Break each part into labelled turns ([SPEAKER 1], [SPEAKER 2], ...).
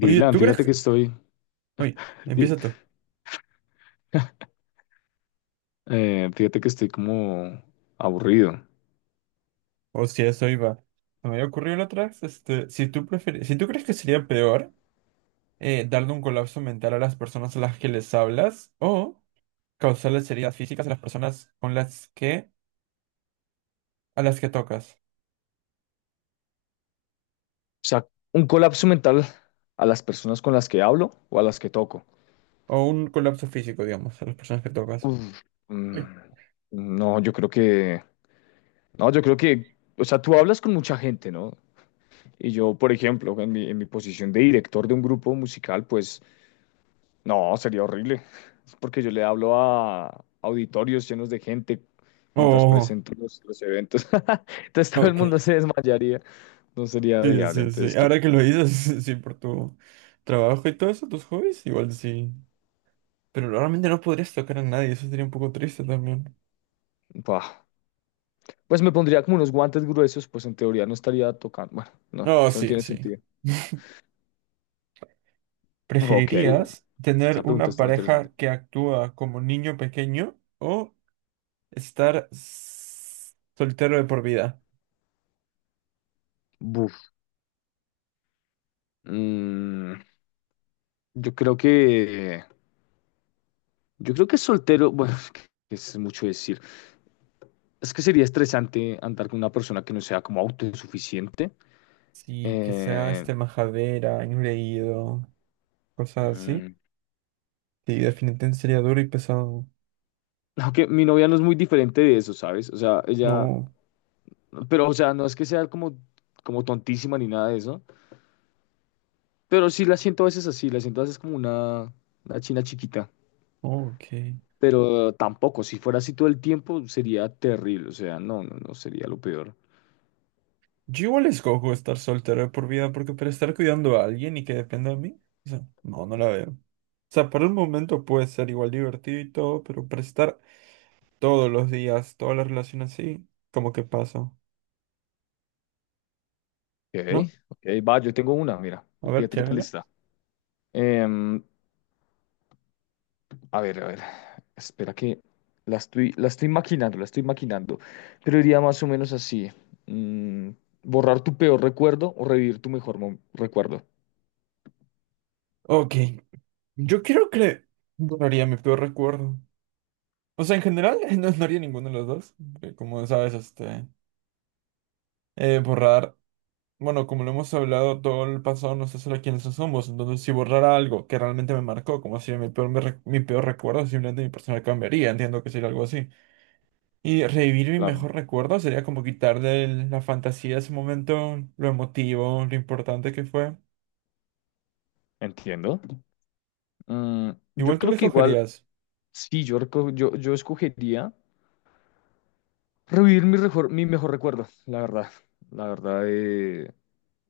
[SPEAKER 1] Oye, ¿tú crees
[SPEAKER 2] fíjate que
[SPEAKER 1] que...
[SPEAKER 2] estoy,
[SPEAKER 1] Oye,
[SPEAKER 2] di-
[SPEAKER 1] empieza tú.
[SPEAKER 2] fíjate que estoy como aburrido. O
[SPEAKER 1] O si a eso iba. Se me había ocurrido la otra vez, si tú prefieres, si tú crees que sería peor, darle un colapso mental a las personas a las que les hablas o causarles heridas físicas a las personas con las que, a las que tocas.
[SPEAKER 2] sea, un colapso mental a las personas con las que hablo o a las que toco.
[SPEAKER 1] O un colapso físico, digamos, a las personas que tocas.
[SPEAKER 2] Uf, mm, no, yo creo no, yo creo que, o sea, tú hablas con mucha gente, ¿no? Y yo, por ejemplo, en mi posición de director de un grupo musical, pues, no, sería horrible. Es porque yo le hablo a auditorios llenos de gente mientras
[SPEAKER 1] Oh,
[SPEAKER 2] presento los eventos. Entonces todo el
[SPEAKER 1] ok.
[SPEAKER 2] mundo se desmayaría. No sería
[SPEAKER 1] Sí,
[SPEAKER 2] viable.
[SPEAKER 1] sí, sí.
[SPEAKER 2] Entonces,
[SPEAKER 1] Ahora que lo dices, sí, por tu trabajo y todo eso, tus hobbies, igual sí. Pero realmente no podrías tocar a nadie, eso sería un poco triste también.
[SPEAKER 2] bah. Pues me pondría como unos guantes gruesos, pues en teoría no estaría tocando. Bueno, no,
[SPEAKER 1] No,
[SPEAKER 2] eso no
[SPEAKER 1] sí,
[SPEAKER 2] tiene
[SPEAKER 1] sí.
[SPEAKER 2] sentido. Ok,
[SPEAKER 1] ¿Preferirías tener
[SPEAKER 2] esa pregunta
[SPEAKER 1] una
[SPEAKER 2] está interesante.
[SPEAKER 1] pareja que actúa como niño pequeño o estar soltero de por vida?
[SPEAKER 2] Buf. Mm, yo creo que. Yo creo que soltero. Bueno, es que es mucho decir. Es que sería estresante andar con una persona que no sea como autosuficiente.
[SPEAKER 1] Sí, que sea
[SPEAKER 2] Eh,
[SPEAKER 1] majadera, engreído, cosas así.
[SPEAKER 2] mm,
[SPEAKER 1] Sí, definitivamente sería duro y pesado.
[SPEAKER 2] Aunque mi novia no es muy diferente de eso, ¿sabes?
[SPEAKER 1] No,
[SPEAKER 2] Pero, o sea, no es que sea como, como tontísima ni nada de eso, pero sí la siento a veces así, la siento a veces como una china chiquita,
[SPEAKER 1] ok.
[SPEAKER 2] pero tampoco, si fuera así todo el tiempo sería terrible, o sea, no sería lo peor.
[SPEAKER 1] Yo igual escojo estar soltero de por vida porque para estar cuidando a alguien y que dependa de mí, o sea, no, no la veo. O sea, por un momento puede ser igual divertido y todo, pero para estar todos los días, toda la relación así, como que pasa.
[SPEAKER 2] Ok,
[SPEAKER 1] ¿No?
[SPEAKER 2] ok, va, yo tengo una, mira,
[SPEAKER 1] A ver,
[SPEAKER 2] fíjate qué tal
[SPEAKER 1] charla.
[SPEAKER 2] está. A ver, a ver. Espera que la estoy maquinando, la estoy maquinando. Pero iría más o menos así. Mm, borrar tu peor recuerdo o revivir tu recuerdo.
[SPEAKER 1] Ok. Yo quiero que borraría mi peor recuerdo. O sea, en general, no, no haría ninguno de los dos, porque como sabes. Borrar. Bueno, como lo hemos hablado, todo el pasado nos hace lo quienes somos. Entonces, si borrara algo que realmente me marcó, como si mi peor, mi peor recuerdo, simplemente mi persona cambiaría. Entiendo que sería algo así. Y revivir mi
[SPEAKER 2] Claro.
[SPEAKER 1] mejor recuerdo sería como quitarle la fantasía de ese momento, lo emotivo, lo importante que fue.
[SPEAKER 2] Entiendo. Mm, yo
[SPEAKER 1] Igual tú
[SPEAKER 2] creo
[SPEAKER 1] qué
[SPEAKER 2] que igual,
[SPEAKER 1] escogerías.
[SPEAKER 2] sí, yo escogería revivir mi mejor recuerdo, la verdad. La verdad,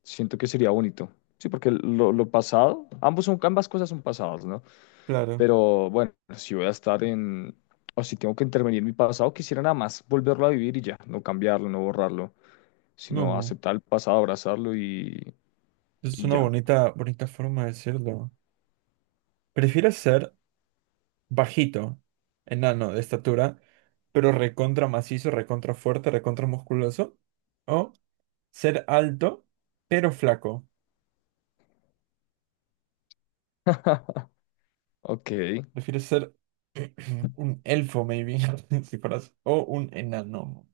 [SPEAKER 2] siento que sería bonito. Sí, porque lo pasado, ambas cosas son pasadas, ¿no?
[SPEAKER 1] Claro.
[SPEAKER 2] Pero bueno, si voy a estar en, o si tengo que intervenir en mi pasado, quisiera nada más volverlo a vivir y ya, no cambiarlo, no borrarlo, sino
[SPEAKER 1] No.
[SPEAKER 2] aceptar el pasado, abrazarlo
[SPEAKER 1] Es
[SPEAKER 2] y
[SPEAKER 1] una
[SPEAKER 2] ya.
[SPEAKER 1] bonita, bonita forma de decirlo. ¿Prefieres ser bajito, enano de estatura, pero recontra macizo, recontra fuerte, recontra musculoso? ¿O ser alto, pero flaco?
[SPEAKER 2] Ok.
[SPEAKER 1] ¿Prefieres ser un elfo, maybe? Si fueras, o un enano.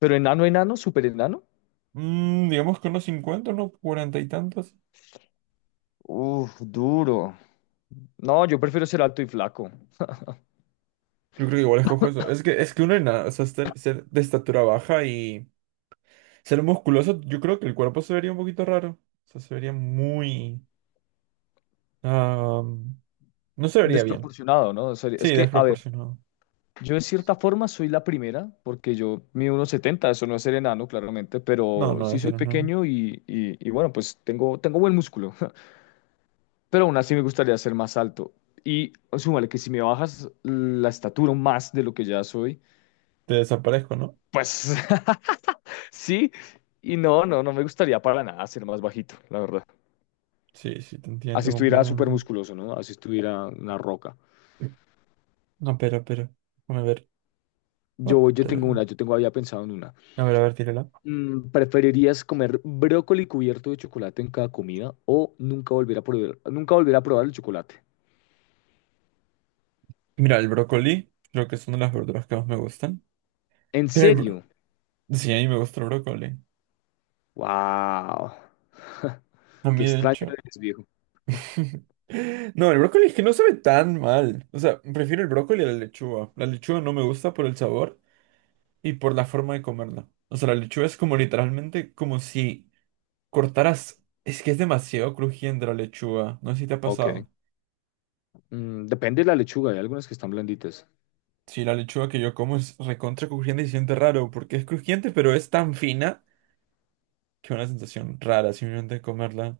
[SPEAKER 2] Pero enano, enano, súper enano.
[SPEAKER 1] Digamos que unos cincuenta, unos cuarenta y tantos.
[SPEAKER 2] Uf, duro. No, yo prefiero ser alto y flaco.
[SPEAKER 1] Yo creo que igual escojo eso. Es que uno enano, o sea, ser de estatura baja y ser musculoso, yo creo que el cuerpo se vería un poquito raro. O sea, se vería muy... Ah, no se vería bien.
[SPEAKER 2] Desproporcionado, ¿no? O sea,
[SPEAKER 1] Sí,
[SPEAKER 2] es que, a ver,
[SPEAKER 1] desproporcionado.
[SPEAKER 2] yo de cierta forma soy la primera, porque yo mido unos 70, eso no es ser enano, claramente,
[SPEAKER 1] No,
[SPEAKER 2] pero
[SPEAKER 1] no,
[SPEAKER 2] sí
[SPEAKER 1] eso
[SPEAKER 2] soy
[SPEAKER 1] no es normal.
[SPEAKER 2] pequeño y, y bueno, tengo buen músculo, pero aún así me gustaría ser más alto. Y súmale que si me bajas la estatura más de lo que ya soy,
[SPEAKER 1] Te desaparezco, ¿no?
[SPEAKER 2] pues sí, y no me gustaría para nada ser más bajito, la verdad.
[SPEAKER 1] Sí, sí, te
[SPEAKER 2] Así
[SPEAKER 1] entiendo
[SPEAKER 2] estuviera súper
[SPEAKER 1] completamente.
[SPEAKER 2] musculoso, ¿no? Así estuviera una roca.
[SPEAKER 1] No, pero. Déjame ver. Otra.
[SPEAKER 2] Yo tengo, había pensado en una.
[SPEAKER 1] A ver, tírala.
[SPEAKER 2] Mm, ¿Preferirías comer brócoli cubierto de chocolate en cada comida o nunca volver a probar el chocolate?
[SPEAKER 1] Mira, el brócoli, creo que es una de las verduras que más me gustan.
[SPEAKER 2] ¿En
[SPEAKER 1] Pero el bro-
[SPEAKER 2] serio?
[SPEAKER 1] Sí, a mí me gusta el brócoli.
[SPEAKER 2] ¡Wow!
[SPEAKER 1] A
[SPEAKER 2] Qué
[SPEAKER 1] mí, de
[SPEAKER 2] extraño
[SPEAKER 1] hecho.
[SPEAKER 2] eres, viejo.
[SPEAKER 1] No, el brócoli es que no sabe tan mal. O sea, prefiero el brócoli a la lechuga. La lechuga no me gusta por el sabor y por la forma de comerla. O sea, la lechuga es como literalmente como si cortarás. Es que es demasiado crujiente la lechuga. No sé si te ha
[SPEAKER 2] Ok.
[SPEAKER 1] pasado.
[SPEAKER 2] Mm, depende de la lechuga, hay algunas que están blanditas.
[SPEAKER 1] Sí, la lechuga que yo como es recontra crujiente y se siente raro, porque es crujiente, pero es tan fina que una sensación rara simplemente comerla.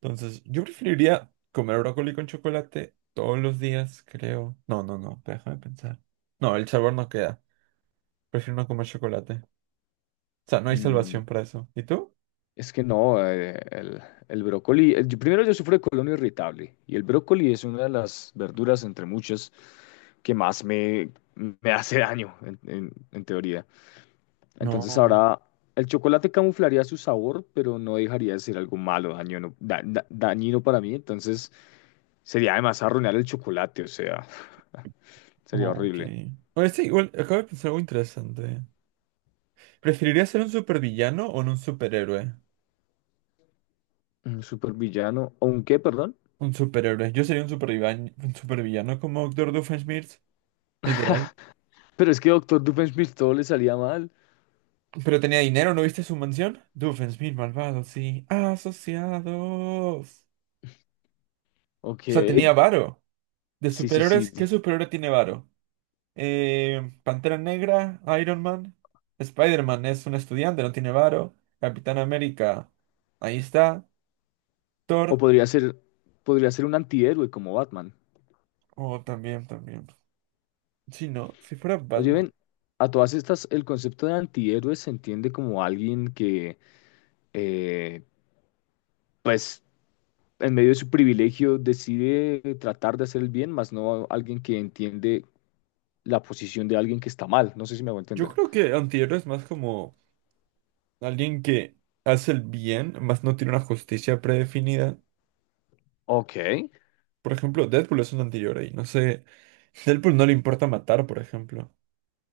[SPEAKER 1] Entonces, yo preferiría comer brócoli con chocolate todos los días, creo. No, no, no, déjame pensar. No, el sabor no queda. Prefiero no comer chocolate. O sea, no hay
[SPEAKER 2] Mm,
[SPEAKER 1] salvación para eso. ¿Y tú?
[SPEAKER 2] Es que no, el brócoli, primero yo sufro de colon irritable y el brócoli es una de las verduras entre muchas que más me hace daño en teoría. Entonces
[SPEAKER 1] No.
[SPEAKER 2] ahora el chocolate camuflaría su sabor, pero no dejaría de ser algo malo, dañino para mí, entonces sería además arruinar el chocolate, o sea, sería
[SPEAKER 1] Ok.
[SPEAKER 2] horrible.
[SPEAKER 1] Oye, sí, igual, acabo de pensar algo interesante. ¿Preferirías ser un supervillano o no un superhéroe?
[SPEAKER 2] Un supervillano, ¿o un qué, perdón?
[SPEAKER 1] Un superhéroe. Yo sería un supervillano como Doctor Doofenshmirtz, literal.
[SPEAKER 2] Pero es que Doctor Doofenshmirtz todo le salía mal,
[SPEAKER 1] Pero tenía dinero, ¿no viste su mansión? Doofenshmirtz, malvado, sí. Asociados.
[SPEAKER 2] ok.
[SPEAKER 1] O sea, tenía varo. De
[SPEAKER 2] Sí, sí, sí.
[SPEAKER 1] superhéroes, ¿qué superhéroe tiene varo? Pantera Negra, Iron Man. Spider-Man es un estudiante, no tiene varo. Capitán América, ahí está.
[SPEAKER 2] O
[SPEAKER 1] Thor,
[SPEAKER 2] podría ser, podría ser un antihéroe como Batman.
[SPEAKER 1] oh, también, también. Sí, no, si fuera
[SPEAKER 2] Oye,
[SPEAKER 1] Batman.
[SPEAKER 2] ven, a todas estas, el concepto de antihéroe se entiende como alguien que, eh, pues, en medio de su privilegio decide tratar de hacer el bien, más no alguien que entiende la posición de alguien que está mal. No sé si me voy a
[SPEAKER 1] Yo
[SPEAKER 2] entender.
[SPEAKER 1] creo que antihéroe es más como... Alguien que hace el bien, más no tiene una justicia predefinida.
[SPEAKER 2] Ok,
[SPEAKER 1] Por ejemplo, Deadpool es un anterior ahí. No sé. Deadpool no le importa matar, por ejemplo.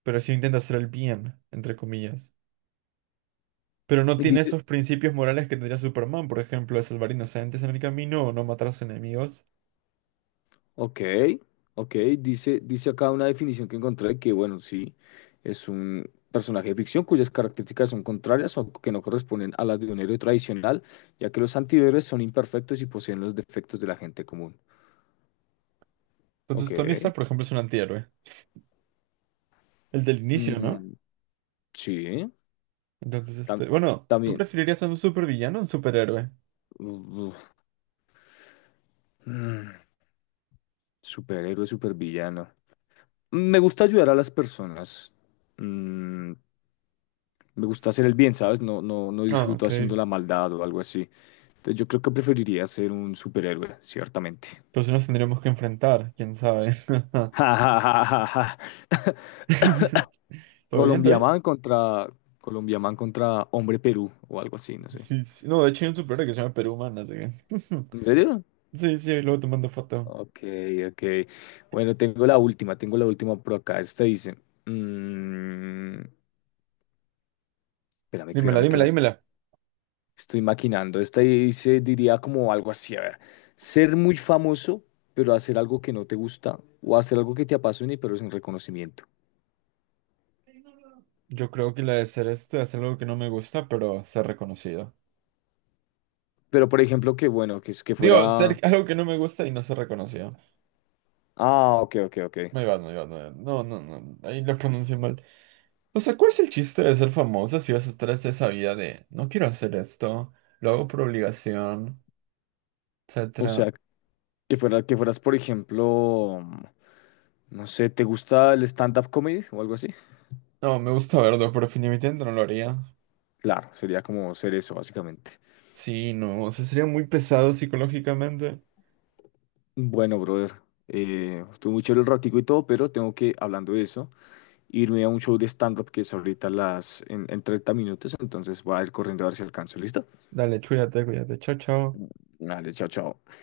[SPEAKER 1] Pero sí intenta hacer el bien, entre comillas. Pero no tiene esos principios morales que tendría Superman, por ejemplo, de salvar inocentes en el camino o no matar a sus enemigos.
[SPEAKER 2] ok, ok, dice acá una definición que encontré que, bueno, sí, es un personaje de ficción cuyas características son contrarias o que no corresponden a las de un héroe tradicional, ya que los antihéroes son imperfectos y poseen los defectos de la gente común. Ok,
[SPEAKER 1] Entonces, Tony Stark, por ejemplo, es un antihéroe. El del inicio, ¿no?
[SPEAKER 2] mm, sí,
[SPEAKER 1] Entonces,
[SPEAKER 2] tam-
[SPEAKER 1] este. Bueno, ¿tú
[SPEAKER 2] también,
[SPEAKER 1] preferirías a un supervillano o un superhéroe?
[SPEAKER 2] uf, mm, superhéroe, supervillano. Me gusta ayudar a las personas. Mm, me gusta hacer el bien, ¿sabes? No
[SPEAKER 1] Ah,
[SPEAKER 2] disfruto
[SPEAKER 1] ok.
[SPEAKER 2] haciendo la maldad o algo así. Entonces yo creo que preferiría ser un superhéroe, ciertamente.
[SPEAKER 1] Entonces nos tendríamos que enfrentar, quién sabe.
[SPEAKER 2] Ja, ja, ja, ja, ja.
[SPEAKER 1] ¿Todo bien, todo bien?
[SPEAKER 2] Colombiaman contra Colombiaman contra Hombre Perú o algo así, no sé.
[SPEAKER 1] Sí, sí. No, de hecho hay un superhéroe que se llama Perú Humana, así que-
[SPEAKER 2] ¿En serio?
[SPEAKER 1] Sí, sí, ahí luego te mando foto.
[SPEAKER 2] Ok, ok. Bueno, tengo la última por acá. Esta dice, mm, espérame,
[SPEAKER 1] Dímela,
[SPEAKER 2] espérame que
[SPEAKER 1] dímela,
[SPEAKER 2] la
[SPEAKER 1] dímela.
[SPEAKER 2] estoy maquinando. Esta ahí se diría como algo así, a ver, ser muy famoso, pero hacer algo que no te gusta o hacer algo que te apasione, pero sin reconocimiento.
[SPEAKER 1] Yo creo que la de ser este hacer algo que no me gusta, pero ser reconocido.
[SPEAKER 2] Pero, por ejemplo, que bueno, que, es- que
[SPEAKER 1] Digo, ser
[SPEAKER 2] fuera...
[SPEAKER 1] algo que no me gusta y no ser reconocido.
[SPEAKER 2] Ah, ok, ok, ok.
[SPEAKER 1] Me va, me va, me va. No, no, no. Ahí lo pronuncié mal. O sea, ¿cuál es el chiste de ser famoso si vas a estar hasta esa vida de no quiero hacer esto, lo hago por obligación,
[SPEAKER 2] O
[SPEAKER 1] etcétera?
[SPEAKER 2] sea, que fueras, por ejemplo, no sé, ¿te gusta el stand-up comedy o algo así?
[SPEAKER 1] No, me gusta verlo, pero definitivamente no lo haría.
[SPEAKER 2] Claro, sería como ser eso, básicamente.
[SPEAKER 1] Sí, no. O sea, sería muy pesado psicológicamente.
[SPEAKER 2] Bueno, brother, estuvo muy chévere el ratico y todo, pero tengo que, hablando de eso, irme a un show de stand-up que es ahorita en 30 minutos, entonces voy a ir corriendo a ver si alcanzo. ¿Listo?
[SPEAKER 1] Dale, cuídate, cuídate. Chao, chao.
[SPEAKER 2] Vale, chao, chao.